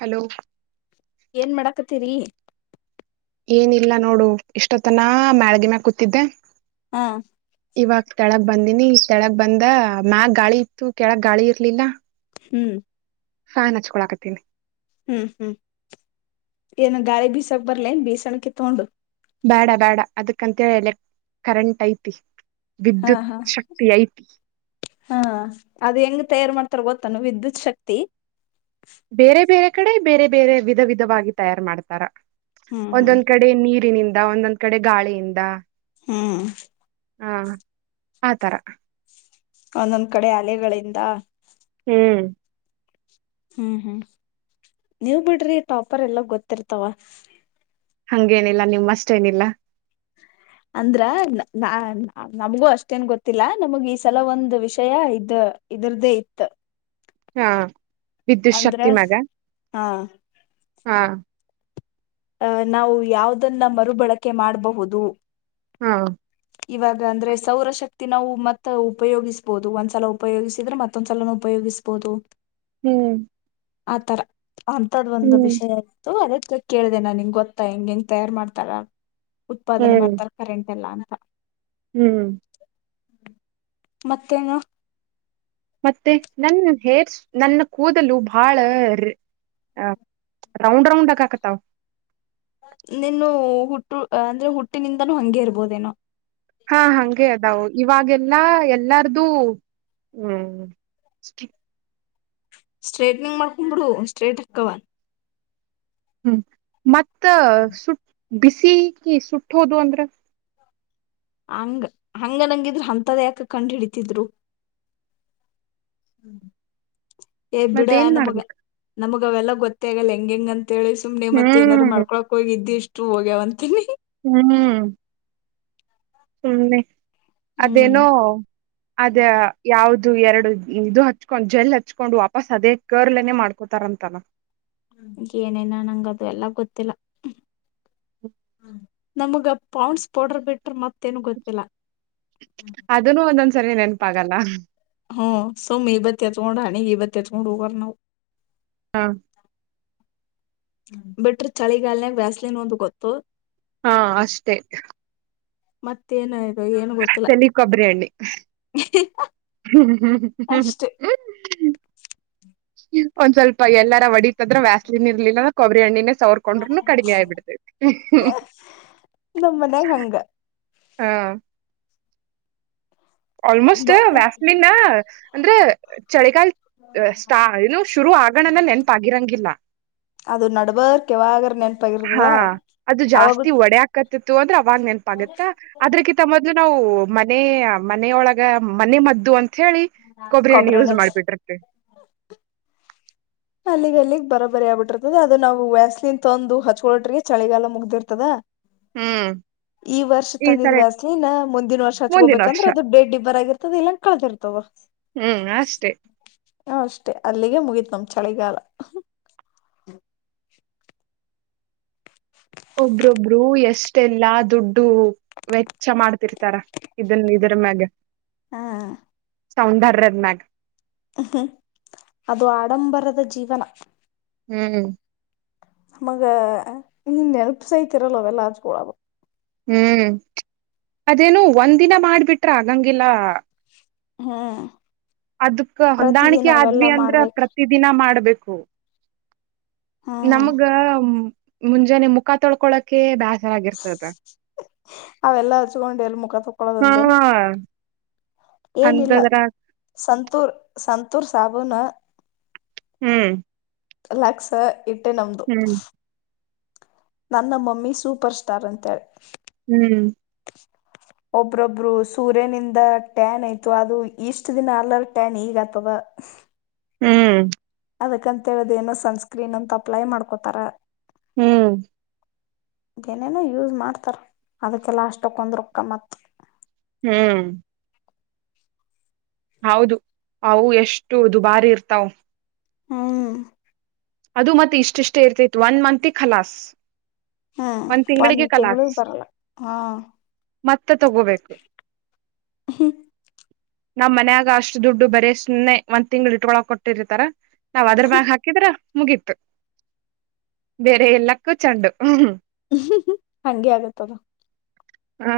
Hello ಏನ್ ಮಾಡಾಕತೀರಿ ಏನಿಲ್ಲ ನೋಡು ಇಷ್ಟೊತ್ತನ ಮ್ಯಾಳ್ಗೆ ಮ್ಯಲೆ ಕೂತಿದ್ದೆ ಹಾ ಇವಾಗ ಕೆಳಗ್ ಬಂದ ನಿಷ್ಟೆಳಗ್ ಬಂದ ಮ್ಯಾಗ ಗಾಳಿ ಇತ್ತು ಕೆಳಗ್ ಗಾಳಿ ಇರ್ಲಿಲ್ಲ ಹ್ಮ್ ಹಾನ್ ಹಚ್ಕೋಳಕತೀನಿ ಹ್ಮ್ ಹ್ಮ್ ಏನು ಗಾಳಿ ಬೀಸಕ್ ಬಾರ್ಲೆನು ಬೀಸಣ ಕಿ ತಗೊಂಡು ಬೇಡ ಬೇಡ ಅದಕ್ಕಂತೇಳಿ ಎಲೆಕ್ ಕರೆಂಟ್ ಐತಿ ಹಾ ವಿದ್ಯುತ್ ಹಾ ಶಕ್ತಿ ಐತಿ ಹಾ ಅದು ಹೆಂಗ ತಯಾರು ಮಾಡ್ತಾರ ಗೊತ್ತಾನ ವಿದ್ಯುತ್ ಶಕ್ತಿ ಬೇರೆ ಬೇರೆ ಕಡೆ ಬೇರೆ ಬೇರೆ ವಿಧ ವಿಧವಾಗಿ ತಯಾರು ಮಾಡ್ತಾರ ಹ್ಮ್ ಹ್ಮ್ ಒಂದೊಂದ್ ಕಡೆ ನೀರಿನಿಂದ ಒಂದೊಂದ್ ಕಡೆ ಗಾಳಿಯಿಂದ ಹ್ಮ್ ಹಾ ಆತರ ಒಂದೊಂದ್ ಕಡೆ ಅಲೆಗಳಿಂದ ಹ್ಮ್ ಹ್ಮ್ ಹ್ಮ್ ನೀವ್ ಬಿಡ್ರಿ ಟಾಪರ್ ಎಲ್ಲ ಗೊತ್ತಿರ್ತಾವ ಹಂಗೇನಿಲ್ಲ ನಿಮ್ ಅಷ್ಟೇನಿಲ್ಲ ಅಂದ್ರ ನಾ ನಮ್ಗೂ ಅಷ್ಟೇನ್ ಗೊತ್ತಿಲ್ಲ ನಮಗ ಈ ಸಲ ಒಂದು ವಿಷಯ ಇದ ಇದ್ರ್ದೇ ಇತ್ತು ಹಾ ವಿದ್ಯುತ್ ಅಂದ್ರ ಶಕ್ತಿ ನಗ ಹಾ ಹಾ ಅಹ ನಾವು ಯಾವ್ದನ್ನ ಮರುಬಳಕೆ ಮಾಡ್ಬಹುದು ಹಾ ಇವಾಗ ಅಂದ್ರೆ ಸೌರ ಶಕ್ತಿ ನಾವು ಮತ್ತ ಉಪಯೋಗಿಸ್ಬಹುದು ಒಂದ್ಸಲ ಉಪಯೋಗಿಸಿದ್ರೆ ಮತ್ತೊಂದ್ಸಲ ಉಪಯೋಗಿಸ್ಬಹುದು ಹ್ಮ್ ಆಥರ ಅಂತದ ಒಂದು ಹ್ಮ್ ವಿಷಯ ಇತತ್ತು ಅದಕ್ಕೆ ಕೇಳ್ದೇ ನನ್ ನಿಂಗ್ ಗೊತ್ತಾ ಹೆಂಗ ಹೆಂಗ್ ತಯಾರ್ು ಮಾಡ್ತಾರಾ ಉತ್ಪಾದನೆ ಹ್ಮ್ ಮಾಡ್ತಾರೆ ಕರೆಂಟ್ ಎಲ್ಲ ಹ್ಮ್ ಮತ್ತೇನು ಮತ್ತೆ ನನ್ನ ಹೇರ್ ನನ್ನ ಕೂದಲು ಬಹಳ ಹ ರೌಂಡ್ ರೌಂಡ್ ಕಾ ಕತ ನೀನು ಹುಟ್ಟು ಅಂದ್ರೆ ಹುಟ್ಟಿನಿಂದನೂ ಹಂಗೆ ಇರ್ಬೋದೇನೋ ಹಾ ಹಗೆ ಅದ ಇವಾಗೆಲ್ಲಾ ಎಲ್ಲಾರ್ದು ಹ್ಮ್ ಸ್ಟ್ರೇಟ್ನಿಂಗ್ ಮಾಡ್ಕೊಂಬಿಡು ಸ್ಟ್ರೇಟ್ ಹಾಕವ ಹ್ಮ್ ಮತ್ತ ಸುಟ್ ಬಿಸಿ ಕ ಸುಟ್ಟೋದು ಅಂದ್ರೆ ಹಂಗ ಹಂಗ ನಂಗಿದ್ರು ಅಂತದ ಯಾಕ ಕಂಡ ಹಿಡಿತಿದ್ರು ಬಿಡ ಮತ್ತ ಏನ್ ನಮಗ ಮಾಡ್ಬೇಕ ನಮಗ ಅವಲ್ಲ ಗೊತ್ತ ಆಗಲ್ಲ ಹೆಂ ಹೆಂಗ ಅಂತ ಅಂತೇಳಿ ಸುಮ್ಮನೆತ್ತ ಏನಾದ್ ಹ್ಮ್ ಮಾಡಕೊಳಕ್ ಹೋಗ ಇದಿದ್ದಿಷ್ಟ ು ಹೋಗ್ಯವಂತೀನಿ ಹ್ಮ್ ಹ್ಮ ಹ್ಮ ಹ್ಮ್ ಅದೇನೋ ಅದ ಯಾವ್ದ ಇದು ಎರಡು ಇದು ಹಚ್ಕೊಂಡ್ ಜೆಲ್ ಹಚ್ಕೊಂಡು ವಾಪಸ್ ಅದೇ ಕರ್ಲೆನೆ ಮಾಡ್ಕೋತಾರಂತಲ್ಲ ಹ ಏನೇನ ನಂಗದು ಎಲ್ಲಾ ಗೊತ್ತಿಲ್ಲ ನಮಗ ಪೌಂಡ್ಸ್ ಪೌಡರ್ ಬಿಟ್ರ ಮತ್ ಅದನ್ನು ಒಂದೊಂದ್ಸರಿ ನೆನಪಾಗಲ್ಲ ಸೊ ಮೀ ಇಬತ್ತತ್ಯತ್ ಮೂಊಡ ನೀ ಇಬತ್ತತ್ಯ ಚ ಮೂಡಗ ನವು ಹಾ ಬಿಟ್ರಿ ಚಳಿಗಾಲನಯಾಗ ವ್ಯಾಸ್ಲಿ ನ ಒಂದು ಗೊತ್ತು ಹಾ ಅಷ್ಟೇತ ಮತ್ತೇಏನಾಯ್ತು ಚಲ್ಲಿ ಕೊಬ್ಬರಿ್ಣಿ ಅಷ್ಟೇ ಒಂದ್ ಸ್ವಲ್ಪ ಎಲ್ಲಾರ ಒಡಿತಂದ್ರೆ ವ್ಯಸ್ಲಿನ ಇರ್ಲಿಲ್ಲ ಕೊಬ್ಬರಿ ಹಣ್ಣಿನೇ ಸೌರ್ ಕೊಂಡ್ರೆ ನೂ ಕಡಿಮೆ ಆಗಿಬಿಡ್ತಿತೈತಿ ನಮ್ ಮನ್ಯಾಗ ಹಂಗ ಹಾ ಆಲ್ಮೋಸ್ಟ್ ಬ ವ್ಯಾಸ್ಲಿನ್ ಅಂದ್ರೆ ಚಳಿಗಾಲ ಸ್ಟಾ ಇನ್ನು ಶುರು ಆಗಂಗಣನ ನೆನಪಾಗಿರಂಗಿಲ್ಲ ಅದು ನಡ್ಬರ್ಕ್ ಯಾವಾಗರ ಹಾ ನೆನಪಾಗಿರ್ತದ ಅದು ಅವಾಗ ಜಾಸ್ತಿ ಒಡೆ ಹಕತಿತ್ತು ಅಂದ್ರೆ ಅವಾಗ ನೆನಪ ಆಗತ್ತ ಅದ್ರೆಕಿತ ಮೊದಲು ನಾವು ಮನೆ ಮನೆಯೊಳಗ ಮನಿ ಮದ್ದು ಅಂತ ಅಂತ ಹೇಳಿ ಕೊಬ್ಬರಿ ಎಣ್ಣೆ ಯೂಸ್ ಕೊಬ್ಬರೆಣ್ಣೆ ಹಚ್ ಮಾಡಿಬಿಟ್ಟಿರ್ತೀವಿ ಅಲ್ಲಿಗೆ ಅಲ್ಲಿಗೆ ಬರಾಬರಿ ಆಗ್ಬಿಟ್ಟಿರ್ತದ ಅದು ನಾವು ವ್ಯಾಸ್ಲಿನ್ ತಂದು ಹಚ್ಕೊಟ್ರಿಗೆ ಚಳಿಗಾಲ ಮುಗ್ದಿರ್ತದ ಹ್ಮ್ ಈ ವರ್ಷ ಈ ತಂದಿದ್ವಿ ಸರಿ ವ್ಯಾಸ್ಲಿನ್ ಮುಂದಿನ ವರ್ಷ ಹಚ್ಕ ಮುಂದಿನ ಹ್ಬೇಕಂದ್ರೆ ವರ್ಷ ಅದ ಡೇಟ್ ಡಿಬಾರ್ ಆಗಿರುತ್ತದ ಇಲ್ಲಂದ್ರ ಕಳೆದಿರುತ್ತ ಹ್ಮ್ ಅಷ್ಟೇ. ಹ ಅಷ್ಟೇ ಅಲ್ಲಿಗೆ ಮುಗೀತ್ ನಮ್ದ ಚಳಿಗಾಲ ಒಬ್ರೊಬ್ರು ಎಷ್ಟೆಲ್ಲಾ ದುಡ್ಡು ವೆಚ್ಚ ಮಾಡ್ತಿರ್ತಾರ ಇದನ್ ಇದರ ಮ್ಯಾಗ ಹಾ ಸೌಂದರ್ಯದ ಮ್ಯಾಗ ಹ್ಹ ಅದು ಆಡಂಬರದ ಜೀವನ ಹಂ ನಮಗ ಇನ್ ನೆನಪಾಸಯಿತ ಇರಲ್ಲಾ ಅವೆಲ್ಲ ಹಚ್ಚಕೊಳ್ಳಕ್ಕ ಹ್ ಅದೇನು ಒಂದ ದಿನ ಮಾಡ್ಬಿಟ್ರ ಆಗಂಗಿಲ್ಲ ಹಂ ಅದಕ್ ಹೊಂದಾಣಿಕೆ ಆದ್ವಿ ಅಂದ್ರ ಮಾಡ್ಬೇಕ ಪ್ರತಿ ದಿನ ಮಾಡ್ಬೇಕು ಆಕ್ಕು ನಮಗ ಮುಂಜಾನೆ ಮುಖ ತೊಳ್ಕೊಳಕೆ ಬ್ಯಾಸರ ಅವೆಲ್ಲ ಹಚ್ಕೊಂಡು ಎಲ್ಲಿ ಮುಖ ಹಾ ತೊಕ್ಕೊಳೆಂದನು ಏನಿಲ್ಲ ಅಂತದ್ರ ಸಂತೂರ್ ಸ ಸಂತೂರ್ ಸಾಬನ್ ಹೂಂ ಲಕ್ಸ್ ಇಟ್ಟೇ ನಮ್ದು ನನ್ನ ಮಮ್ಮಿ ಸೂಪರ್ ಸ್ಟಾರ್ ಅಂತೇಳಿ ಹ ಒಬ್ರೊಬ್ರು ಸೂರ್ಯನಿಂದ ಟ್ಯಾನ್ ಆಯ್ತು ಅದು ಇಷ್ಟ ದಿನ ಆಗ್ಲಾರ ಟ್ಯಾನ್ ಈಗ ಆತದ ಹೂಂ ಅದಕ್ಕಂತ ಹೇಳಿ ಏನೋ ಸನ್ಸ್ಕ್ರೀನ್ ಅಂತ ಅಪ್ಲೈ ಮಾಡ್ಕೋತಾರ ಹುಂ ಏನೇನೋ ಯೂಸ್ ಮಾಡ್ತಾರ ಅದಕ್ಕೆಲ್ಲ ಅಷ್ಟಕ್ಕೊಂದ ರೊಕ್ಕ್ ಮತ್ತ ಹೂಂ ಹೌದು ಅವು ಎಷ್ಟು ದುಬಾರಿ ಇರ್ತಾವ ಹಂ ಅದು ಮತ್ತೆ ಇಷ್ಟಿಷ್ಟೇ ಇರ್ತಿತ್ ಒನ್ ಮತ್ಗೆ ಖಲಾಸ್ ಹ್ಮ್ ಒಂದ್ ತಿಂಗಳಿಗೆ ತಿಂಗಳ ಕಲಾಸ್ ಬರಲ್ಲ ಹಾ ಮತ್ತೆ ತಗೋಬೇಕು ಹ್ಮ್ ನಮ್ಮ್ ಮನ್ಯಾಗ ಅಷ್ಟು ದುಡ್ಡು ಬರ ಸುಮ್ನೆ ಒಂದ್ ತಿಂಗ್ ಇಟ್ಕೊಳ ಕೊಟ್ಟಿರ್ತಾರ ನಾವ್ ಅದ್ರ ಬಾಗ ಹಾಕಿದ್ರ ಮುಗೀತು ಬೇರೆ ಎಲ್ಲಕ್ಕೂ ಚೆಂಡು ್ಮ ಹಂಗಗೆ ಆಗತ್ತದು ಹಾ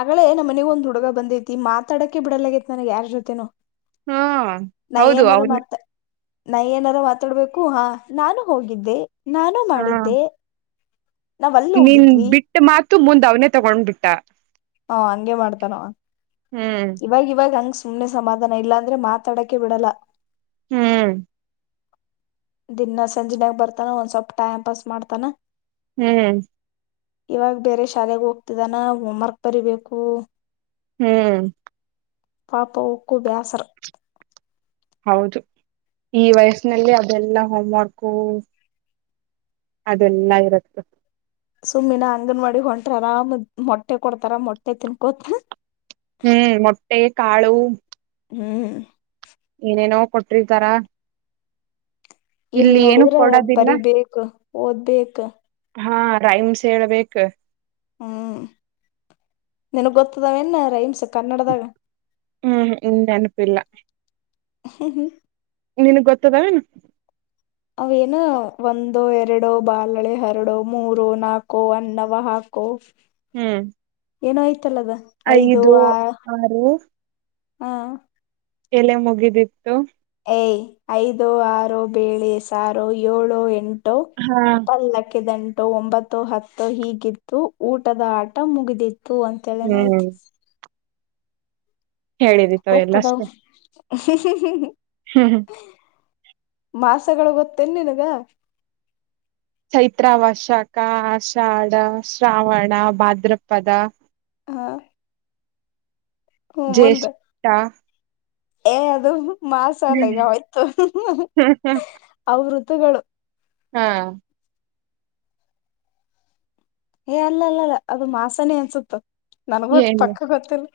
ಆಗಳೇ ನಮ್ಮ ಮನೆಗ ಒಂದ್ ಹುಡುಗ ಬಂದೈತಿ ಮಾತಾಡಕ್ಕೆೆ ಬಿಡಲ ಆತ್ ನನಗ್ ಯಾರ್ ಜೊತೆನೋ ಹಾ ಹೌದು ಅವನು ಮಾತ ನಾ ಏನಾರ ಮಾತಾಡ್ಬೇಕು ಹಾ ನಾನು ಹೋಗಿದ್ದೆ ನಾನು ಹ ಮಾಡಿದ್ದೆ ನಾವ್ ಅಲ್ಲಿ ನೀನ್ ಹೋಗಿದ್ವಿ ಬಿಟ್ಟ ಮಾತು ಮುಂದ್ ಅವನೇ ತಗೊಂಡ್ ಬಿಟ್ಟಾ ಹ ಹಂಗೆ ಮಾಡ್ತಾರ ಹ್ಮ್ ಇವಾಗ ಇವಾಗ ಹಂಗ ಸುಮನೆ ಸಮಾಧಾನ ಇಲ್ಲಾಂದ್ರೆ ಮಾತಾಡಕ್ಕೆೆ ಬಿಡಲ್ಲ ಹ್ಮ್ ದಿನಾ ಸಂಜೆನಾಗ ಬರ್ತಾನ ಒಂದ್ ಸ್ವಲ್ಪ ಟೈಮ್ ಪಾಸ್ ಮಾಡ್ತಾನ ಹ್ಮ್ ಇವಾಗ ಬೇರೆ ಶಾಲೆೆಗೆ ಹೋಗ್ತಿದ್ದಾನ ಹೋಮ್ವರ್ಕ್ ಬರಿೀಬೇಕು ಹ್ಮ್ ಪಾಪ ಉಕ್ಕೂ ಬೇಸರ್ ಹೌದು ಈ ವಯಸ್ಿನಲ್ಲಿ ಅದೆಲ್ಲಾ ಹೋಮ್ವರ್ಕು ಅದೆಲ್ಲಾ ಇರುತ್ತೆ ಸುಮ್ಮಿನ ಅಂಗನವಾಡಿ ಹೊಂಟ್ರ ಆರಾಮ್ ಮೊಟ್ಟೆ ಕೊಡ್ತಾರ ಮೊಟ್ಟೆ ತಿನ್ಕೋತ ಹ್ಮ್ ಮೊಟ್ಟೆ ಕಾಳು ಹ್ಮ್ ಕೊಟ್ರತಾರ ಇಲ್ ನೋಡಿದ್ರ ಕೊಡೋದಿಲ್ಲ ಬರಿಬೇಕು ಓದ್ಬೇಕ ಹಾ ರೈಮ್ಸ್ ಹೇಳ್ಬೇಕ ಹ್ಮ್ ನನ್ಗ್ ಗೊತ್ತದಾವ ನ್ ರೈಮ್ಸ್ ಕನ್ನಡದಾಗ ಹ್ಮ್್ ಇ ಅನಪಿಲ್ಲ ಹ ನಿನಗ್ ಗೊತ್ತದ ಅವೇನ ಒಂದೋ ಎರಡುೋ ಬಲ್ಳೆ ಹರಡುೋ ಮೂರು ನಾಕು ಅನ್ನವ ಹಾಕೋ ಹ್ಮ್ ಏನ ಆ್ ಐದು ಆರು ಹಾ ಎಲೆ ಮುಗಿದಿತ್ತು ಐದು ಆರು ಬೇಳೆ ಸಾರು ಏಳು ಎಂಟು ಹಾ ಪಲ್ಲಕ್ಕೆ ದಂ ಒಂಬತ್ತು ಹತ್ತು ಹೀಗಿತ್ತು ಊಟದ ಆಟ ಮುಗಿದಿತ್ತು ೂ ಅಂತೇಳೇನ ಆಯ್ತಿ ಹ್ಮ್ ಹೇಳಿದ ತಾವ ಎಲ್ಲಷ್ಟೇ ಹ ಹ ಹ ಹ್ ಮಾಸಗಳು ಗೊತ್ತನ್ ನಿನಗ ಚೈತ್ರಾವಶಕ ಆಷಾಢ ಶ್ರಾವಣ ಭಾದ್ರಪದ ಹಾ ಜ್ಯೇಷಠಾ ಏ ಅದು ಮಾಸಾಲೆಗೆ ಆಯ್ತು ಅವ್ರದ ಹತಗಳು ಹಾ ಏ ಅಲ್ಲ ಅಲ್ಲಲ್ಲ ಅದು ಮಾಸನೇ ಅನ್ಸುತ್ತ ನನ್ಗಟ್ಟ ಏನು ಪಕ್ಕ ಗೊತ್ತಿಲ್ಲ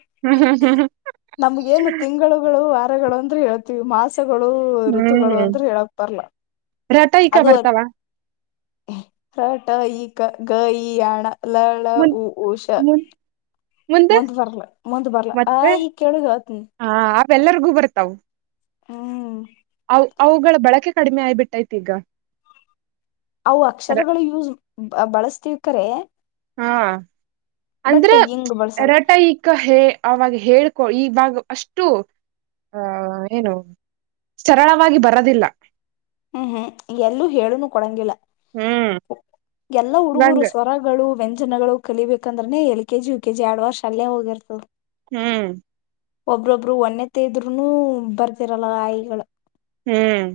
ನಮಗೇನು ತಿಂಗಳುಗಳು ಅಂದ್ರೆ ಹೇಳ್ತೀವಿ ಮಾಸ ಷಗಳು ಋತುಗಳು ಅಂದ್ರರು ಹೇಳಕ್ ಬರ್ಲ್ಲ ರತೈಕ ಬರ್ತವಾ ರಟ ಈ ಗ ಗ ಈಯಣ ಲಳ ಮುನ್ ಉಊ ಉಷಾ ಮುನ್ ಮುಂದೆ ಮಂದ್ ಬರ್ಲ ಮಂದ್ ಬರ್ಲ ಆ ಈ ಕೆೇಳಗ ಆತ್ನ್ ಎಲ್ಲರಿಗೂ ಬರ್ತಾವ ಹ್ಮ ಅವುಗಳ ಬಳಕೆ ಕಡಿಮೆ ಆಯಬಿಟ್ಟೈತಿ ಈಗ ಅವು ಅಕ್ಷರಗಳು ಯೂಸ್ ಬಳಸ್ತಿವಿ ಕ್ಕರೆ ಹಾ ಅಂದ್ರ ಹಿಂಗ್ ಬಳಸಲ್ಲ ರಟೈಕ ಹೇ ಆಾಗ ಹೇಳ್ಕೊ ಈವಾಗ ಅಷ್ಟು ಆಹ ಏನು ಸರಳವಾಗಿ ಬರದಿಲ್ಲ ಹ್ಮ್ ಹ್ಮ್ ಎಲ್ಲೂ ಹೇಳುನು ಕೊಡಂಗಿಲ್ಲ ಹ್ಮ್ ಎಲ್ಲಾ ಹುಡುಗರು ಇವಂಗ ಸ್ವರಗಳು ವೆಂ ಜನಗಳು ಕಲಿಬೇಕಂದ್ರನೆ L K G U K G ಆಡವರ್ಷ ಅಲ್ಲೇ ಹೋಗಿರ್ತವೆ ಹ್ಮ್ ಒಬ್ರೊಬ್ರು ಒನ್ನೆ ತದ್ರುನು ಬರ್ತಿರಲ್ಲ ಆಾಯಿಗಳ ಹ್ಮ್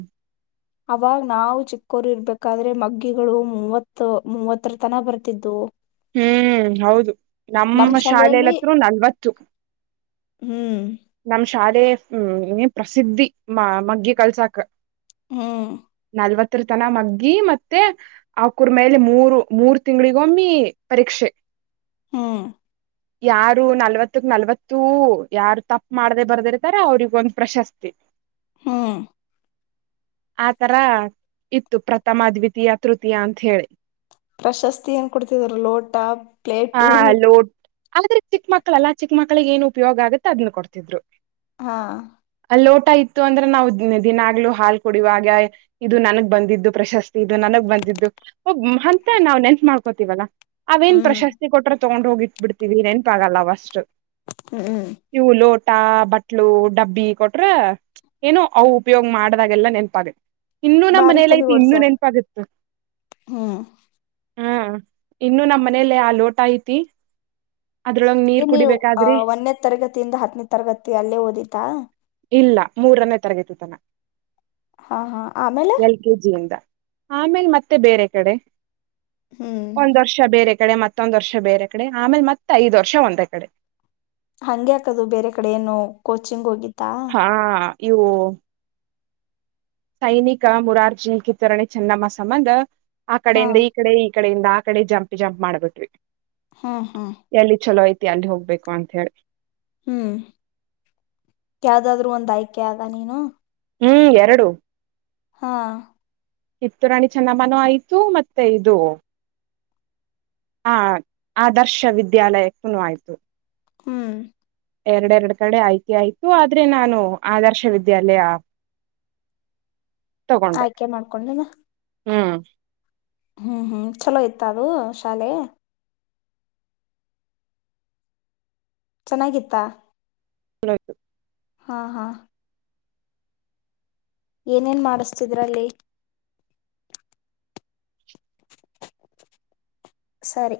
ಅವಾಗ ನಾವು ಚಿಕ್ಕೋರು ಇರ್ಬೇಕಾದ್ರೆ ಮಗ್ಗಿಗಳು ಮೂವತ್ ಮೂವತ್ತರ ತನ ಬರ್ತಿದ್ದವು ಹ್ಮ್ ಹೌದು ನಮ್ ನಮ್ಮ ಶಾಲೆಯಲ್ಲಿ ಶಾಲಲತ್ರರು ನಲ್ವತ್ತು ಹ್ಮ್ ನಮ ಶಾಲೆ ಹ್ಮ ಪ್ರಸಿದ್ಧಿ ಮ ಮಗ್ಗೆಿ ಕಲ್ಸಾಕ್ ಹ್ಮ್ ನಲ್ವತ್ತರ ತನ ಮಗ್ಗಿ ಮತ್ತೆ ಆಕೂರ್ ಮೇಲೆ ಮೂರು ಮೂರ್ ತಿಂಗಗಳಿಗೊಮ್ಮಿ ಪರೀಕ್ಷೆ ಹ್ಮ್ ಯಾರು ನಲ್ವತ್ತಕ್ ನಲ್ವತ್ತುೂ ಯಾರು ತಪ್ಪ ಮಾಡದೇ ಬರ್ದಿರ್ತಾರೆ ಅವ್ರಗ ಒಂದ್ ಪ್ರಶಸ್ತಿ ಹ್ಮ್ ಆತರ ಇತ್ತು ಪ್ರಥಮದ್ವಿತೀಯ ತೃತೀಯ ಅಂತ ಹೇಳಿ ಪ್ರಶಸ್ತಿ ಏನ್ ಕೊಡ್ತಿದರು ಲೋಟ ಆ ಪ್ಲೇಟು ಲೋಟ್ ಆದ್ರೆ ಚಿಕ್ಕ ಮಕ್ಕಳಲ್ಲಾ ಚಿಕ್ಕ ಮಕ್ಳಿಗೆ ಏನ್ ಉಪಯೋಗ ಆಗುತ್ತೆ ಅದನ್ನ ಕೊಡ್ತಿದ್ರು ಹಾ ಅ ಲೋಟ ಇತ್ತು ಅಂದ್ರೆ ನಾವು ದಿನಾಗ್ಲುೂ ಹಾಲ್ ಕುಡಿಯುವಾಗ ಇದು ನನಗ್ ಬಂದಿದ್ದು ಪ್ರಶಸ್ತಿ ಇದು ನನಗ್ ಬಂದಿದ್ದುೋಗ ಅಂತ ನಾವ್ ನೆನ್ತ್ ಮಾಡ್ಕೋತಿವಾಗ ಅವೇನ್ ಹ್ಮ್ ಪ್ರಶಸ್ತಿ ಕೊಟ್ಟ್ರೆ ತಗೊಂಡ ಹೋಗಿಟ್ಬ ಬಿಡ್ತೀವಿ ನೆನಪಾಗಲ್ಲ ಅಫಸ್ಟ್ ಹ್ಮ್್ಮ ತಟ ಬಟ್ಲು ಡಬ್ಬಿ ಕೊಟ್ರ ಏನುೋ ಅವ ಉಪಯೋಗ ಮಾಡ್ದಾಗೆಲ್ಲ ನೆನಪಾಗ ಇನ್ನುೂ ನಮ್ಮ ಬಾರಿ ತಲಿ ಮನೇಲಐತಿ ಇನ್ನೂ ಓಡ್ಸ್ಯಾರ ನೆನಪಾಗಿತ್ತು ಹ್ಮ್ ಹಾ ಇನ್ನುೂ ನಮ್ಮ ಮನೇೆಯಲ್ಲಿ ಆ ಲೋಟ ಆಯತಿ ಇ ನೀವು ಅ ಒಂದೇ ತರಗತಿಯಿಂದ ಹತ್ತನೇದ್ ತರಗತಿ ಅಲ್ಲೇ ಓದಿತಾ ಇಲ್ಲ ಮೂರನೇ ತರಗತಿ ತನ ಹಾ ಹಾ ಆಮೇಲೆ ಎಲ್ ಕೆಜಿಯಿಂದ ಆಮೇಲೆ ಮತ್ತೆ ಬೇರೆ ಕಡೆ ಹ್ಮ್ ಒಂದ್ ವರ್ಷ ಬೇರೆ ಕಡೆ ಮತ್ತ ಮತ್ತೊಂದ್ ವರ್ಷ ಬೇರೆ ಕಡೆ ಆಮೇಲೆ ಮತ್ತೆ ಐದ್ ವರ್ಷ ಒಂದೇ ಕಡೆ ಹಂಗೆ ಆಕದು ಬೇರೆ ಕಡೆ ಏನು ಕೋಚಿಂಗ್ ಹೋಗಿತ್ತು ಹಾ ಇವು ಸೈನಿಕ ಮುರಾರ್ಜನಕ್ಕೆ ತರಣೆ ಚೆನ್ನಮ್ಮ ಸಂಬಂಧ ಆ ಹಾ ಕಡೆೆಯಿಂದ ಈ ಕಡೆ ಈ ಕಡೆಯಿಂದ ಆ ಕಡೆ ಜಂಪ್ ಜಂಪ್ ಮಾಡ್ಬಿಟ್ವಿ ಹ್ಮ್ ಹ್ಮ್ ಎಲ್ಲಿ ಚಲೋ ಆಯ್ತು ಅಲ್ಲಿ ಹೋಗ್ಬೇಕು ಅಂತ ಹೇಳಿ ಹ್ಮ್ ಯಾವ್ದಾದ್ರು ಒಂದ್ ಆಯ್ಕೆ ಆಗ ನೀನು ಹ್ಮ್ ಎರಡು ಹಾ ಇತ್ತು ರಾಣಿ ಚೆನ್ನಮನ ಆಯ್ತು ಮತ್ತೆ ಇದು ಆ ಆದರ್ಶ ವಿದ್ಯಾಲಯ ಕುನ ಆಯ್ತು ಹ್ಮ್ ಎರಡೆರಡ್ ಕಡೆ ಆಯ್ತಿ ಆಯ್ತು ಆದ್ರೆ ನಾನು ಆದರ್ಶವಿದ್ಯಾಲಯ ಆಯ್ಕೆ ಮಾಡ್ಕೊಂಡಿನ ಹ್ಮ್ ಹ್ಮ್ ಹ್ಮ್ ಚಲೋ ಇಯ್ತ ಅದು ಶಾಲೆ ಚೆನ್ನಾಗಿತ್ತಾ ಹ ಹಾ ಹಾ ಏನೇನ್ ಮಾಡಿಸತಿದ್ರಲ್ಲಿ ಸರಿ